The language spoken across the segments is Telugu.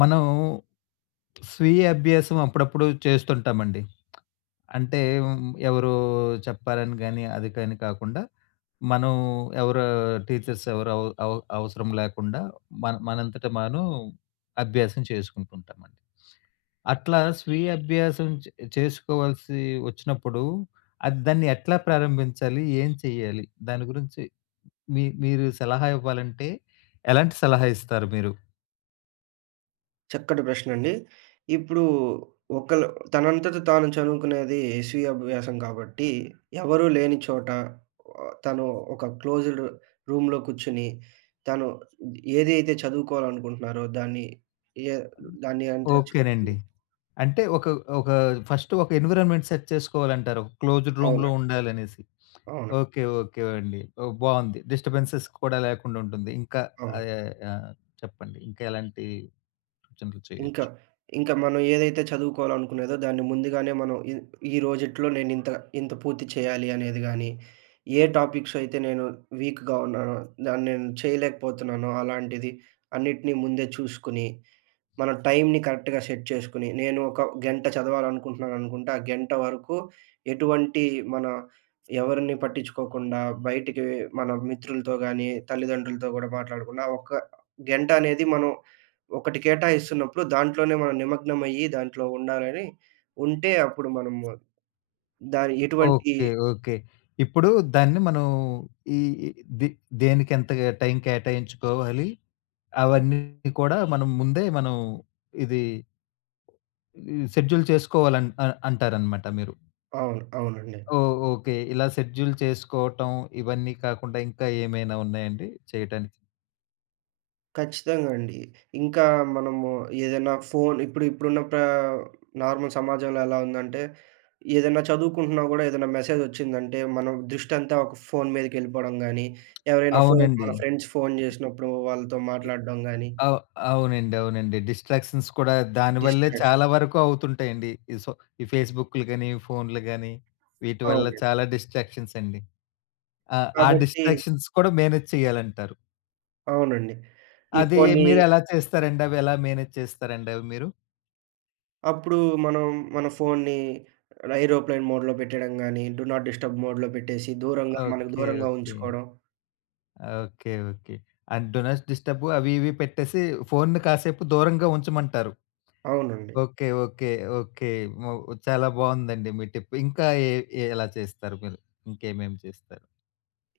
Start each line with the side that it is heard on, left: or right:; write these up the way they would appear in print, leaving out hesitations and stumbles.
left: మనం స్వీయ అభ్యాసం అప్పుడప్పుడు చేస్తుంటామండి. అంటే ఎవరో చెప్పారని గాని, అది కాని కాకుండా మనం ఎవరో టీచర్స్ ఎవరు అవ అవ అవసరం లేకుండా మన మనంతట మనం అభ్యాసం చేసుకుంటుంటామండి. అట్లా స్వీయ అభ్యాసం చేసుకోవాల్సి వచ్చినప్పుడు అది దాన్ని ఎట్లా ప్రారంభించాలి? ఏం చేయాలి? దాని గురించి మీరు సలహా ఇవ్వాలంటే ఎలాంటి సలహా ఇస్తారు మీరు?
right: చక్కటి ప్రశ్నండి. ఇప్పుడు ఒకళ్ళు తనంతట తాను చదువుకునేది స్వీయ అభ్యాసం కాబట్టి, ఎవరు లేని చోట తను ఒక క్లోజ్డ్ రూమ్‌లో కూర్చొని, తను ఏదైతే చదువుకోవాలనుకుంటున్నారో దాన్ని ఏ దాన్ని అంతా చూసుకొని
left: ఓకేనండి. అంటే ఒక ఒక ఫస్ట్ ఒక ఎన్విరాన్మెంట్ సెట్ చేసుకోవాలంటారు. ఒక క్లోజ్డ్
right: అవును.
left: రూమ్‌లో ఉండాలనేసి.
right: అవును.
left: ఓకే. ఓకే అండి. ఓహ్! బావుంది. డిస్టర్బెన్సెస్ కూడా లేకుండా ఉంటుంది. ఇంకా
right: అవును.
left: ఆహ్, ఆహ్, చెప్పండి. ఇంకా ఎలాంటి సూచనలు
right: ఇంకా.
left: చేయొచ్చు?
right: ఇంకా మనం ఏదైతే చదువుకోవాలనుకునేదో దాన్ని ముందుగానే మనం ఈ ఈ రోజుట్లో నేనింత ఇంత ఇంత పూర్తి చేయాలి అనేది గానీ, ఏ టాపిక్స్ అయితే నేను వీక్‌గా ఉన్నానో, దాన్ని నేను చేయలేకపోతున్నానో అలాంటిది అన్నిటిని ముందే చూసుకొని మన టైమ్‌ని కరెక్ట్‌గా సెట్ చేసుకొని, నేను ఒక గంట చదవాలనుకుంటున్నాననుకుంటే, ఆ గంట వరకు ఎటువంటి మన ఎవరిని పట్టించుకోకుండా, బయటికి మన మిత్రులతో గానీ, తల్లిదండ్రులతో గూడా మాట్లాడకుండా, ఆ ఒక్క గంట అనేది మనం ఒకటి కేటాయిస్తున్నప్పుడు, దాంట్లోనే మనం నిమగ్నమయ్యి, దాంట్లో ఉండాలని ఉంటే, అప్పుడు మనము దాని ఎటువంటి
left: ఓకే. ఓకే. ఇప్పుడు దాన్ని మనం ఈ ఈ దె దేనికెంత టైం కేటాయించుకోవాలి? అవన్నీ కూడా మనం ముందే మనం ఇది షెడ్యూల్ చేసుకోవాలని అంటారన్నమాట మీరు.
right: అవును. అవునండి.
left: ఓహ్! ఓకే. ఇలా షెడ్యూల్ చేసుకోవటం ఇవన్నీ కాకుండా ఇంకా ఏమైనా ఉన్నాయండి చేయటానికి?
right: ఖచ్చితంగా అండి. ఇంకా మనము ఏదైనా ఫోన్ ఇప్పుడున్న ప్రా నార్మల్ సమాజంలో ఎలా ఉందంటే, ఏదైనా చదువుకుంటున్నా గూడా ఏదైనా మెసేజొచ్చిందంటే, మనం దృష్టంతా ఒక ఫోన్ మీదకెళ్ళిపోవడం గానీ, ఎవరైనా ఫోన్
left: అవునండి.
right: మన ఫ్రెండ్స్ ఫోన్ జేసినప్పుడు వాళ్ళతో
left: ఇ
right: మాట్లాడడం గానీ,
left: అవ్ అవునండి. అవునండి. డిస్ట్రాక్షన్స్ కూడా దానివల్లే
right: డిస్ట్రాక్షన్.
left: చాలా వరకు అవుతుంటాయండి. ఈ సో ఈ ఫేస్‌బుక్‌లు గాని, ఫోన్‌లు గాని వీటి వల్ల
right: అవును.
left: చాలా డిస్ట్రాక్షన్స్ అండి. ఆ! ఆ
right: కాబట్టి
left: డిస్ట్రాక్షన్స్ కూడా మేనేజ్ చేయాలంటారు.
right: అవునండి. ఈ
left: అది
right: ఫోన్‌ని
left: మీరెలా చేస్తారండి? అవి ఎలా మేనేజ్ చేస్తారండి అవి మీరు?
right: అప్పుడు మనం మన ఫోన్‌ని ఏరోప్లేన్ మోడ్‌లో పెట్టేయడం గానీ, డు నాట్ డిస్టర్బ్ మోడ్‌లో పెట్టేసి దూరంగా మనకు
left: ఓకే.
right: దూరంగా
left: ఓకే.
right: ఉంచుకోవడం.
left: Okay. Okay. And do not disturb అవి ఇవి పెట్టేసి ఫోన్‌ని కాసేపు దూరంగా ఉంచమంటారు.
right: అవునండి.
left: ఓకే. ఓకే. ఓకే. మో చాలా బావుందండి మీ టిప్. ఇంకా ఏ ఏ ఎలా చేస్తారు మీరు? ఇంకేమేమి చేస్తారు?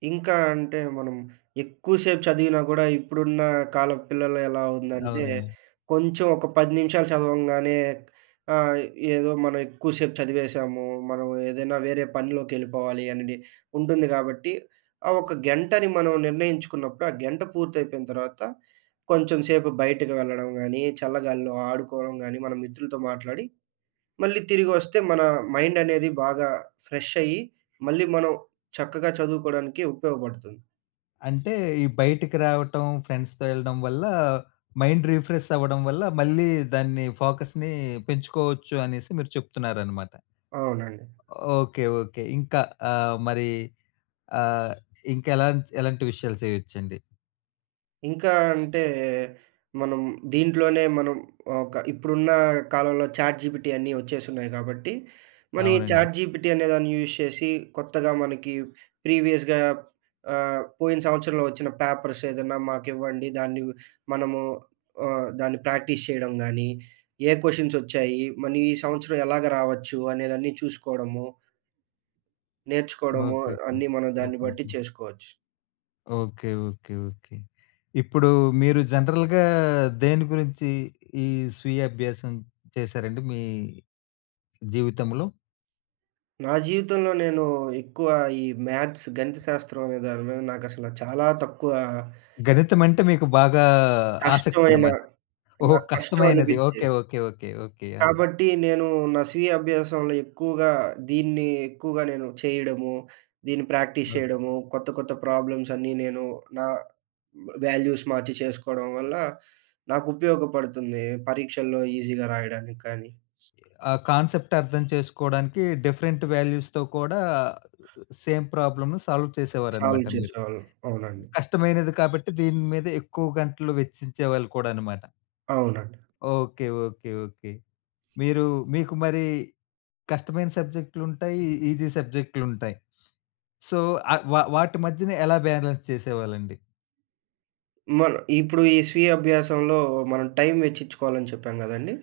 right: ఇంకా అంటే మనం ఎక్కువ సేపు చదివినా గూడా ఇప్పుడున్న కాలం పిల్లలు ఎలా ఉందంటే,
left: అవునండి.
right: కొంచెం ఒక 10 నిమిషాలు చదవంగానే ఆహ్, ఏదో మనం ఎక్కువ సేపు చదివేశాము. మనం ఏదైనా వేరే పనిలోకెళ్ళిపోవాలి అని ఉంటుంది కాబట్టి, ఆ ఒక గంటని మనం నిర్ణయించుకున్నప్పుడు, ఆ గంట పూర్తయిపోయిన తర్వాత కొంచెం సేపు బయటకి వెళ్ళడం గానీ, చల్లగాలిలో ఆడుకోవడం గానీ, మన మిత్రులతో మాట్లాడి మళ్ళీ తిరిగొస్తే మన మైండ్ అనేది బాగా ఫ్రెష్ అయ్యి, మళ్ళీ మనం చక్కగా చదువుకోవడానికి ఉపయోగపడుతుంది.
left: అంటే ఈ బయటికి రావటం, ఫ్రెండ్స్‌తో వెళ్ళడం వల్ల మైండ్ రిఫ్రెష్ అవ్వడం వల్ల మళ్ళీ దాన్ని ఫోకస్‌ని పెంచుకోవచ్చు అనేసి మీరు చెప్తున్నారనమాట.
right: అవునండి.
left: ఓకే. ఓకే. ఇంకా మరి ఆహ్, ఎలాంటి విషయాలు చేయొచ్చండి?
right: ఇంకా అంటే, మనం దీంట్లోనే మనం ఒక ఇప్పుడున్న కాలంలో చాట్‌జీపీటీ అన్నీ వచ్చేసున్నాయి కాబట్టి, మన ఈ అవును.
left: అవునండి.
right: చాట్‌జీపీటీ అనేదాన్ని యూజ్ చేసి కొత్తగా మనకి ప్రీవియస్‌గా పోయిన సంవత్సరంలో వచ్చిన పేపర్స్ ఏదన్నా మాకివ్వండి. దాన్ని మనము దాన్ని ప్రాక్టీస్ చేయడం గానీ, ఏ క్వెషన్స్ వచ్చాయి? మన ఈ సంవత్సరం ఎలాగ రావచ్చు? అనేదన్నీ చూసుకోవడము, నేర్చుకోవడము
left: ఓకే.
right: అన్నీ మనం దాన్ని
left: ఓకే.
right: బట్టి
left: ఓకే.
right: చేసుకోవచ్చు.
left: ఓకే. ఓకే. ఓకే. ఇప్పుడు మీరు జనరల్‌గా దేని గురించి ఈ స్వీయ అభ్యాసం చేశారండి మీ జీవితంలో?
right: నా జీవితంలో నేను ఎక్కువ ఈ మ్యాథ్స్, గణిత శాస్త్రం అనే దాని మీద నాకసల చాలా తక్కువ
left: గణితం అంటే మీకు బాగా
right: కష్టమైన
left: ఆసక్తనమాట. ఓహో!
right: నాకు కష్టం
left: కష్టమైనది. ఓకే.
right: అనిపించేది.
left: ఓకే. ఓకే. ఓకే. ఆ!
right: కాబట్టి నేను నా స్వీయ అభ్యాసంలో ఎక్కువగా దీన్ని ఎక్కువగా నేను చేయడము, దీన్ని ప్రాక్టీస్
left: ఓకే.
right: చేయడము, కొత్త కొత్త ప్రాబ్లమ్స్ అన్నీ నేను నా వాల్యూస్ మార్చి చేసుకోవడం వల్ల నాకు ఉపయోగపడుతుంది. పరీక్షల్లో ఈజీగా రాయడానికి కానీ,
left: ఆ కాన్సెప్ట్ అర్థం చేసుకోవడానికి డిఫరెంట్ వాల్యూస్‌తో కూడా సేమ్ ప్రాబ్లమ్‌ను సాల్వ్
right: సాల్వ్
left: చేసేవారనమాట మీరు.
right: చేసేవాళ్ళం. అవునండి.
left: కష్టమైనది కాబట్టి దీని మీద ఎక్కువ గంటలు వెచ్చించేవాళ్ళు కూడా అనమాట.
right: అవునండి.
left: ఓకే. ఓకే. ఓకే. మీరు మీకు మరి కష్టమైన సబ్జెక్ట్‌లుంటాయి. ఈజీ సబ్జెక్ట్‌లుంటాయి. సో, వాటి మధ్యన ఎలా బ్యాలెన్స్ చేసేవాళ్ళండి?
right: మన ఇప్పుడు ఈ స్వీయ అభ్యాసంలో మనం టైం వెచ్చించుకోవాలని చెప్పాం గదండీ!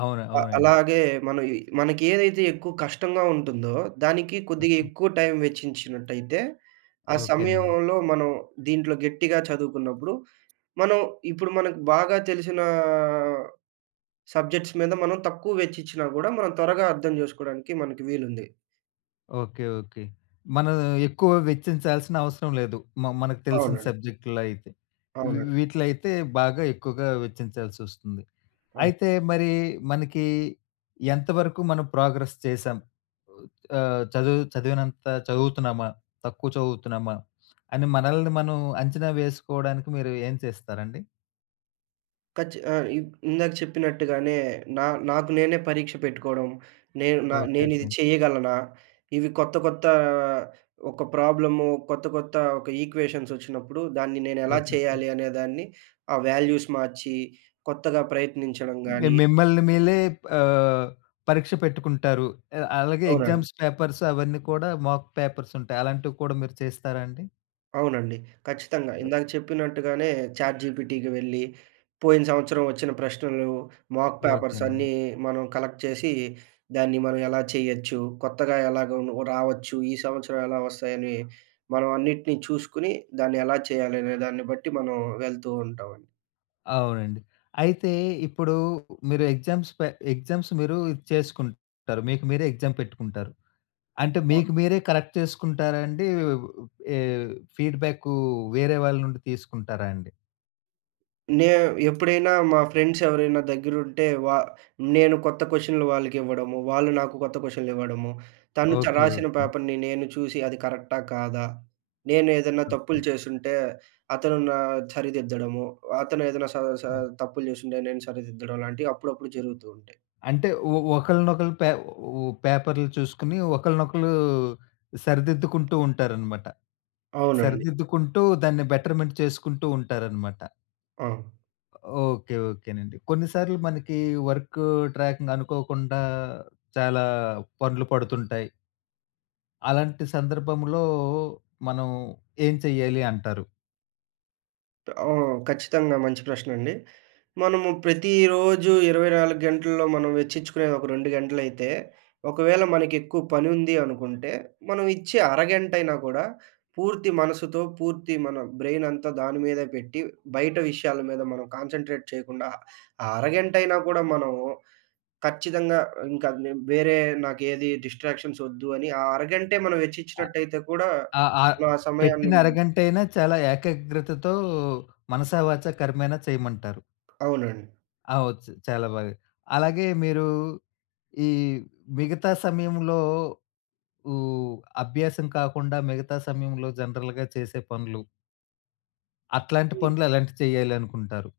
left: అవును. అవునండి.
right: అలాగే మనం ఈ మనకి ఏదైతే ఎక్కువ కష్టంగా ఉంటుందో, దానికి కొద్దిగా
left: ఓకే.
right: ఎక్కువ టైం వెచ్చించినట్టయితే, ఆ
left: ఓకేనండి.
right: సమయంలో మనం దీంట్లో గట్టిగా చదువుకున్నప్పుడు, మనం ఇప్పుడు మనకు బాగా తెలిసిన సబ్జెక్ట్స్ మీద మనం తక్కువ వెచ్చించినా గూడా, మనం త్వరగా అర్థం జేసుకోవడానికి మనకి వీలుంది.
left: ఓకే. ఓకే. మనం ఎక్కువ వెచ్చించాల్సిన అవసరం లేదు. మనకు తెలిసిన
right: అవునండి.
left: సబ్జెక్ట్‌లో అయితే.
right: అవునండి.
left: వీటిలో అయితే బాగా ఎక్కువగా వెచ్చించాల్సొస్తుంది.
right: అవును.
left: అయితే మరి మనకి ఎంతవరకు మనం ప్రోగ్రెస్ చేశాం? చదువు చదివినంత చదువుతున్నామా? తక్కువ చదువుతున్నామా? అని మనల్ని మనం అంచనా వేసుకోవడానికి మీరు ఏం చేస్తారండి?
right: ఖచ్చి ఆహ్, ఇ ఇందాక చెప్పినట్టుగానే నా నాకు నేనే పరీక్ష పెట్టుకోవడం. నేను నా
left: ఓకే.
right: నేనిది
left: ఓకే.
right: చేయగలనా? ఇవి కొత్త కొత్త ఒక ప్రాబ్లము, కొత్త కొత్త ఒక ఈక్వేషన్స్ వచ్చినప్పుడు దాన్ని నేనెలా
left: ఓకే. ఓకే.
right: చేయాలి అనేదాన్ని ఆ వాల్యూస్ మార్చి కొత్తగా ప్రయత్నించడం గాని
left: మిమ్మల్ని మీలే ఆహ్, పరీక్ష పెట్టుకుంటారు. అలాగే
right: అవునండి.
left: ఎగ్జామ్స్ పేపర్స్ అవన్నీ కూడా మాక్ పేపర్స్ ఉంటాయి. అలాంటివి కూడా మీరు చేస్తారా అండి?
right: అవునండి. ఖచ్చితంగా.
left: ఓ
right: ఇందాక చెప్పినట్టుగానే చాట్‌జీపీటీకి వెళ్ళి, పోయిన సంవత్సరం వచ్చిన ప్రశ్నలు, మాక్
left: ఓకే
right: పేపర్స్
left: అండి.
right: అన్నీ మనం కలెక్ట్ చేసి, దాన్ని మనం ఎలా చేయొచ్చు, కొత్తగా ఎలాగ రావచ్చు, ఈ సంవత్సరం ఎలా వస్తాయని మనం అన్నిటిని చూసుకొని, దాన్ని ఎలా చేయాలి అనే దాన్ని బట్టి మనం వెళ్తూ ఉంటామండి.
left: అవునండి. అయితే ఇప్పుడు మీరు ఎగ్జామ్స్ మీరు ఇది చేసుకుంటారు. మీకు మీరే ఎగ్జామ్ పెట్టుకుంటారు. అంటే మీకు మీరే కరెక్ట్ చేసుకుంటారా అండి? ఏ ఫీడ్‌బ్యాకు వేరే వాళ్ళ నుండి తీసుకుంటారా అండి?
right: నే ఎప్పుడైనా మా ఫ్రెండ్స్ ఎవరైనా దగ్గరుంటే నేను కొత్త క్వెషన్‌లు వాళ్ళకివ్వడము, వాళ్ళు నాకు కొత్త క్వెషన్‌లివ్వడము. తను
left: ఓకే.
right: రాసిన
left: ఓకే.
right: పేపర్‌ని నేను చూసి అది కరెక్టా? కాదా? నేను ఏదైనా
left: ఓకే.
right: తప్పులు చేసుంటే అతను నా సరిదిద్దడము, అతను ఏదైనా స స
left: ఓకే.
right: తప్పులు చేసుంటే నేను సరిదిద్దడం లాంటివి అప్పుడప్పుడు జరుగుతూ ఉంటాయి.
left: అంటే ఒకళ్ళనొకళ్ళు పే ఓ పేపర్‌లు చూసుకొని ఒకళ్ళనొకళ్ళు సరిదిద్దుకుంటూ ఉంటారనమాట.
right: అవునండి.
left: సరిదిద్దుకుంటూ దాన్ని బెటర్‌మెంట్ చేసుకుంటూ ఉంటారనమాట.
right: అవును.
left: ఓకే. ఓకేనండి. కొన్నిసార్లు మనకి వర్క్ ట్రాకింగ్ అనుకోకుండా చాలా పనులు పడుతుంటాయి. అలాంటి సందర్భంలో మనం ఏం చెయ్యాలి అంటారు?
right: ఆ! ఖచ్చితంగా మంచి ప్రశ్నండి. మనము ప్రతిరోజు 24 గంటల్లో మనం వెచ్చించుకునేది ఒక 2 గంటలైతే, ఒకవేళ మనకెక్కువ పనుంది అనుకుంటే, మనం ఇచ్చే అరగంటైనా కూడా పూర్తి మనసుతో, పూర్తి మన బ్రెయిన్ అంతా దాని మీదే పెట్టి, బయట విషయాల మీద మనం కాన్సంట్రేట్ చేయకుండా, ఆ అరగంటైనా కూడా మనము ఖచ్చితంగా ఇంకా నే వేరే నాకేది డిస్ట్రాక్షన్స్ వద్దు అని, ఆ అరగంటే మనం
left: ఆహ్,
right: వెచ్చించినట్టయితే కూడా,
left: ఆ ఆ
right: మనం ఆ సమయాన్ని
left: పెట్టిన అరగంటైనా చాలా ఏకాగ్రతతో మనసా వాచా కర్మేనా చేయమంటారు.
right: అవునండి.
left: ఆ! ఒచ్చు చాలా బాగా. అలాగే మీరు ఈ మిగతా సమయంలో ఊ అభ్యాసం కాకుండా మిగతా సమయంలో జనరల్‌గా చేసే పనులు, అట్లాంటి పనులు ఎలాంటివి చేయాలనుకుంటారు?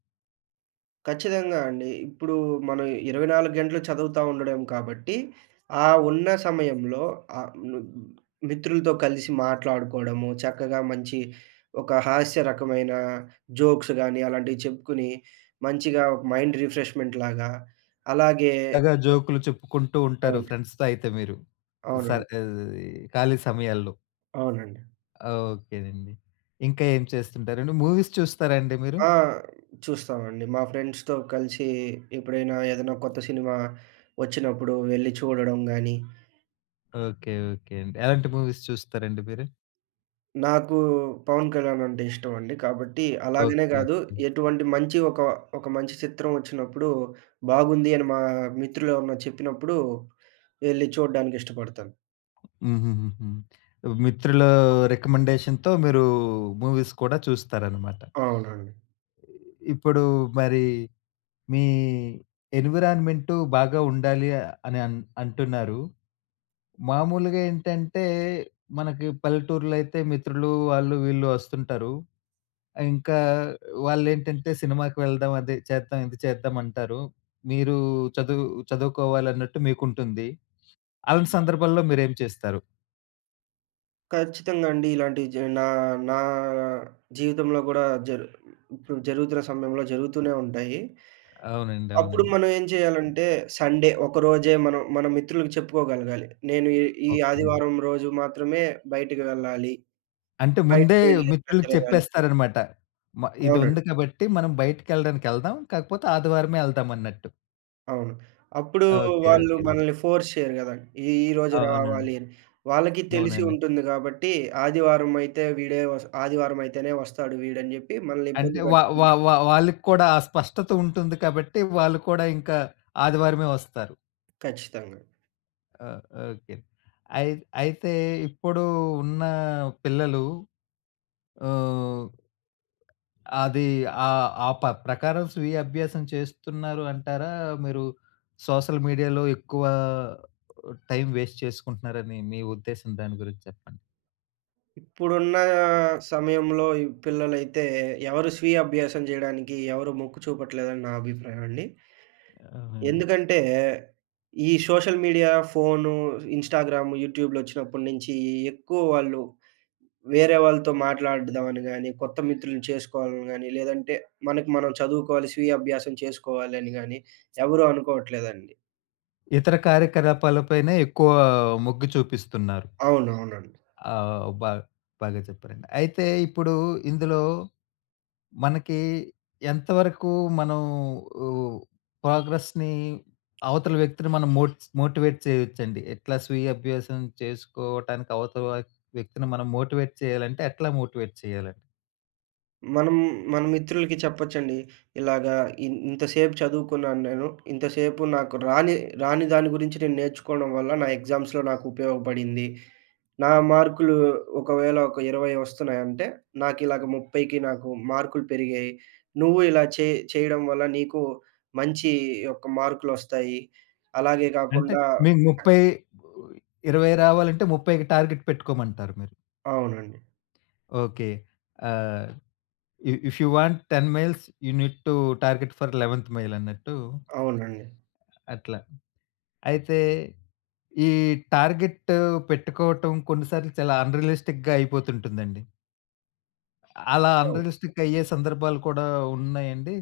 right: ఖచ్చితంగా అండి. ఇప్పుడు మనం 24 గంటలు చదువుతా ఉండడం కాబట్టి, ఆ ఉన్న సమయంలో ఆహ్, ను మిత్రులతో కలిసి మాట్లాడుకోవడము, చక్కగా మంచి ఒక హాస్య రకమైన జోక్స్ గాని, అలాంటివి చెప్పుకొని, మంచిగా ఒక మైండ్ రిఫ్రెష్‌మెంట్ లాగా, అలాగే
left: సరదాగా జోకులు చెప్పుకుంటూ ఉంటారు
right: అవును.
left: ఫ్రెండ్స్‌తో అయితే మీరు. సర్
right: అవునండి.
left: ఖాళీ సమయాల్లో.
right: అవునండి.
left: ఓకేనండి. ఇంకా ఏం చేస్తుంటారండి? మూవీస్ చూస్తారా అండి మీరు?
right: ఆ! చూస్తామండి. మా ఫ్రెండ్స్‌తో కలిసి ఎప్పుడైనా ఏదైనా కొత్త సినిమా వచ్చినప్పుడు వెళ్లి చూడడం గాని
left: ఓకే. ఓకే అండి. ఎలాంటి మూవీస్ చూస్తారండి మీరు?
right: నాకు 'పవన్ కళ్యాణ్' అంటే ఇష్టమండి. కాబట్టి అలాగనే ఓకే.
left: ఓకే.
right: గాదు,
left: ఓకే.
right: ఎటువంటి మంచి ఒక, ఒక మంచి చిత్రం ఒచ్చినప్పుడు, బాగుంది అని మా మిత్రులెవరన్నా చెప్పినప్పుడు, ఎళ్లి చూడడానికి ఇష్టపడతాను.
left: హుహుహుహు. మిత్రుల రికమెండేషన్‌తో మీరు మూవీస్ కూడా చూస్తారనమాట.
right: అవునండి.
left: ఇప్పుడు మరి మీ ఎన్విరాన్మెంటు బాగా ఉండాలి అని అంటున్నారు. మామూలుగా ఏంటంటే, మనకి పల్లెటూర్లో అయితే మిత్రులు వాళ్ళు వీళ్ళు వస్తుంటారు. ఇంకా వాళ్ళేంటంటే సినిమాకి వెళ్దాం, అది చేద్దాం, ఇది చేద్దాం అంటారు. మీరు చదువు చదువుకోవాలన్నట్టు మీకుంటుంది. అలాంటి సందర్భాల్లో మీరేం చేస్తారు?
right: ఖచ్చితంగా అండి. ఇలాంటివి జ నా నా జీవితంలో గూడా ఇప్పుడు జరుగుతున్న సమయంలో జరుగుతూనే ఉంటాయి.
left: అవునండి.
right: అప్పుడు
left: అవునండి.
right: మనం ఏం చేయాలంటే, సండే ఒకరోజే మనం మన మిత్రులకు చెప్పుకోగలగాలి. నేను ఈ ఈ
left: ఓకేనండి.
right: ఆదివారం రోజు మాత్రమే బయటికి వెళ్ళాలి.
left: అంటే ముందే
right: బయటికి వెళ్లి ఇలా
left: మిత్రులకి
right: తిరగాలి.
left: చెప్పేస్తారనమాట. మ
right: అవునండి.
left: ఇదుంది కాబట్టి మనం బయటికెళ్ళడానికి ఎళ్దాం. కాకపోతే ఆదివారమే ఎళ్దాం అన్నట్టు.
right: అవును. అప్పుడు
left: ఓకే. ఓకే
right: వాళ్ళు
left: అండి.
right: మనల్ని ఫోర్స్ చేయరు గదా! ఈ ఈ రోజు
left: అవునండి.
right: రావాలి అని. వాళ్ళకి తెలిసి
left: అవునండి.
right: ఉంటుంది గాబట్టి, ఆదివారం అయితే వీడే వస్ ఆదివారం అయితేనే వస్తాడు వీడని జెప్పి మనల్ని
left: అంటే
right: ఇబ్బంది
left: వా వా
right: పెట్టకుండా
left: వా వాళ్ళకి కూడా ఆ స్పష్టత ఉంటుంది కాబట్టి, వాళ్ళు కూడా ఇంకా ఆదివారమే వస్తారు.
right: ఖచ్చితంగా.
left: ఆ! ఓకే. అయి అయితే ఇప్పుడు ఉన్న పిల్లలు ఆహ్, అది ఆహ్, ఆ ప ప్రకారం స్వీయ అభ్యాసం చేస్తున్నారు అంటారా? మీరు సోషల్ మీడియాలో ఎక్కువ టైమ్ వేస్ట్ చేసుకుంటున్నారని మీ ఉద్దేశం దాని గురించి చెప్పండి?
right: ఇప్పుడున్న సమయంలో ఈ పిల్లలైతే ఎవరు స్వీయ అభ్యాసం జేయడానికి ఎవరు మొక్కు చూపట్లేదని నా అభిప్రాయం అండి.
left: అవునండి.
right: ఎందుకంటే, ఈ సోషల్ మీడియా, ఫోను, ఇన్‌స్టాగ్రాము, యూట్యూబ్‌లొచ్చినప్పటి నుంచి ఎక్కువ వాళ్ళు వేరే వాళ్ళతో మాట్లాడదామని గాని, కొత్త మిత్రులను చేసుకోవాలని గాని, లేదంటే మనకు మనం చదువుకోవాలి, స్వీయ అభ్యాసం చేసుకోవాలని గాని ఎవరు అనుకోవట్లేదండి.
left: ఇతర కార్యకలాపాలపైనే ఎక్కువ మొగ్గు చూపిస్తున్నారు.
right: అవునవునండి.
left: ఆ! బా బాగా చెప్పారండి. అయితే ఇప్పుడు ఇందులో మనకి ఎంతవరకు మనం ఆహ్, ప్రోగ్రెస్‌ని అవతల వ్యక్తిని మనం మోటివేట్ చేయొచ్చండి? ఎట్లా స్వీయ అభ్యాసం చేసుకోవటానికి అవతల వ్యక్తిని మనం మోటివేట్ చేయాలంటే ఎట్లా మోటివేట్ చేయాలండి?
right: మనం మన మిత్రులకి చెప్పొచ్చండి. ఇలాగా ఇంతసేపు చదువుకున్నాను నేను. ఇంతసేపు నాకు రాని రాని దాని గురించి నేను నేర్చుకోవడం వల్ల నా ఎగ్జామ్స్‌లో నాకు ఉపయోగపడింది. నా మార్కులు ఒకవేళ ఒక 20 వస్తున్నాయంటే, నాకిలాగ 30కి నాకు మార్కులు పెరిగాయి. నువ్వు ఇలా చేయడం వల్ల నీకు మంచి యొక్క మార్కులొస్తాయి. అలాగే
left: అంటే
right: కాకుండా
left: మీకు 30 20 రావాలంటే 30కి టార్గెట్ పెట్టుకోమంటారు మీరు.
right: అవునండి.
left: Okay. Uh, if if you want 10 miles you need to target for 11థ్ మైల్ అన్నట్టు
right: అవునండి.
left: అట్లా. అయితే ఈ టార్గెట్ పెట్టుకోవటం కొన్ని సార్లు చాలా అన్‌రియలిస్టిక్‌గా అయిపోతుంటుందండి. అలా
right: అవును.
left: అన్‌రియలిస్టిక్ అయ్యే సందర్భాలు కూడా ఉన్నాయండి.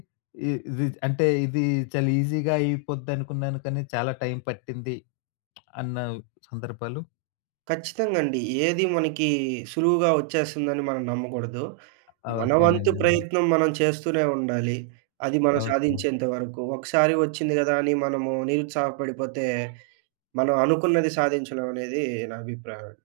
left: ఇది అంటే ఇది చాలా ఈజీగా అయిపోద్దనుకున్నాను కానీ చాలా టైం పట్టింది అన్న సందర్భాలు
right: ఖచ్చితంగా అండి. ఏది మనకి సులువుగా వచ్చేస్తుందని మనం నమ్మకూడదు. మన వంతు
left: ఓకేనండి.
right: ప్రయత్నం మనం చేస్తూనే ఉండాలి. అది మనం
left: ఓకే.
right: సాధించేంత వరకు. ఒకసారి వచ్చింది గదా! అని మనము నిరుత్సాహపడిపోతే, మనం అనుకున్నది సాధించలేమనేది నా అభిప్రాయం అండి.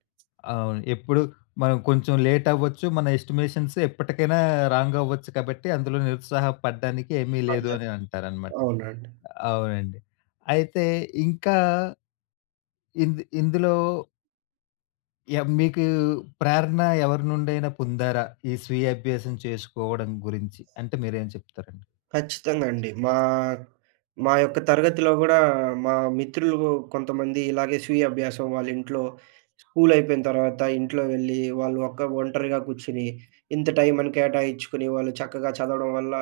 left: అవును. ఎప్పుడు మనం కొంచెం లేట్ అవ్వచ్చు. మన ఎస్టిమేషన్స్ ఎప్పటికైనా రాంగ్ అవ్వచ్చు కాబట్టి అందులో నిరుత్సాహపడడానికి ఏమీ లేదు
right: అర్థం.
left: అని అంటారనమాట.
right: అవునండి.
left: అవునండి. అయితే ఇంకా ఇందులో మీకు ప్రేరణ ఎవరి నుండైనా పొందారా? ఈ స్వీయ అభ్యాసం చేసుకోవడం గురించి? అంటే మీరేం చెప్తారండి?
right: ఖచ్చితంగా అండి. మా మా యొక్క తరగతిలో గూడా మా మిత్రులు కొంతమంది ఇలాగే స్వీయ అభ్యాసం వాళ్ళ ఇంట్లో స్కూల్ అయిపోయిన తర్వాత ఇంట్లో వెళ్లి వాళ్ళు ఒక్క ఒంటరిగా కూర్చొని ఇంత టైం అని కేటాయించుకొని వాళ్ళు చక్కగా చదవడం వల్ల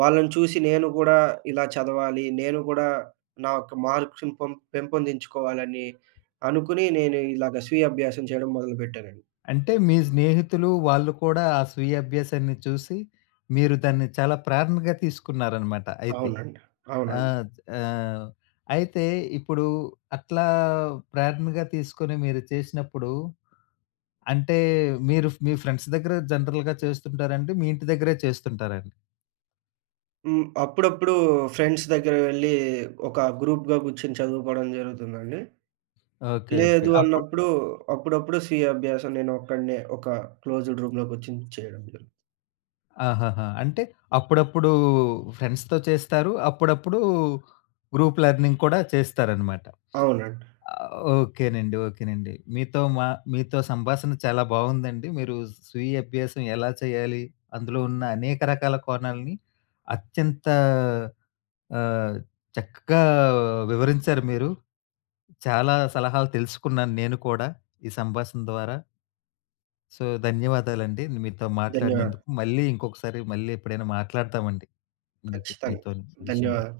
right: వాళ్ళని చూసి నేను కూడా ఇలా చదవాలి. నేను కూడా నా యొక్క మార్క్స్‌ని పెంపొందించుకోవాలని అనుకుని నేను ఇలాగ స్వీయ అభ్యాసం చేయడం మొదలుపెట్టానండి.
left: అంటే మీ స్నేహితులు వాళ్ళు కూడా ఆ స్వీయ అభ్యాసాన్ని చూసి, మీరు దాన్ని చాలా ప్రేరణగా తీసుకున్నారనమాట అయితే.
right: అవునండి.
left: ఆ!
right: అవునండి.
left: ఆహ్, అయితే ఇప్పుడు అట్లా ప్రేరణగా తీసుకొని మీరు చేసినప్పుడు, అంటే మీరు మీ ఫ్రెండ్స్ దగ్గర జనరల్‌గా చేస్తుంటారండి? మీ ఇంటి దగ్గరే చేస్తుంటారండి?
right: హ్మ్. అప్పుడప్పుడు ఫ్రెండ్స్ దగ్గర వెళ్లి ఒక గ్రూప్‌గా కూర్చొని చదువుకోవడం జరుగుతుందండి.
left: ఓకే. ఓకే.
right: లేదు
left: అప్పుడు
right: అన్నప్పుడు అప్పుడప్పుడు స్వీయ అభ్యాసం నేను ఒక్కడినే ఒక క్లోజ్డ్ రూమ్‌లో కూర్చొని చేయడం జరుగుతుంది.
left: ఆహాహా! అంటే అప్పుడప్పుడు ఫ్రెండ్స్‌తో చేస్తారు. అప్పుడప్పుడు గ్రూప్ లెర్నింగ్ కూడా చేస్తారనమాట.
right: అవునండి.
left: ఓకేనండి. ఓకేనండి. మీతో సంభాషణ చాలా బావుందండి. మీరు స్వీయ అభ్యాసం ఎలా చేయాలి? అందులో ఉన్న అనేక రకాల కోణాలని అత్యంత ఆహ్, చక్కగా వివరించారు మీరు. చాలా సలహాలు తెలుసుకున్నాను నేను కూడా ఈ సంభాషణ ద్వారా. సో, ధన్యవాదాలండి. మీతో
right: ధన్యవాదాలు.
left: మాట్లాడినందుకు. మళ్ళీ ఇంకొకసారి మళ్ళీ ఎప్పుడైనా మాట్లాడతామండి. మీకు
right: ఖచ్చితంగా.
left: మీతోని విషయం
right: ధన్యవాదాలు.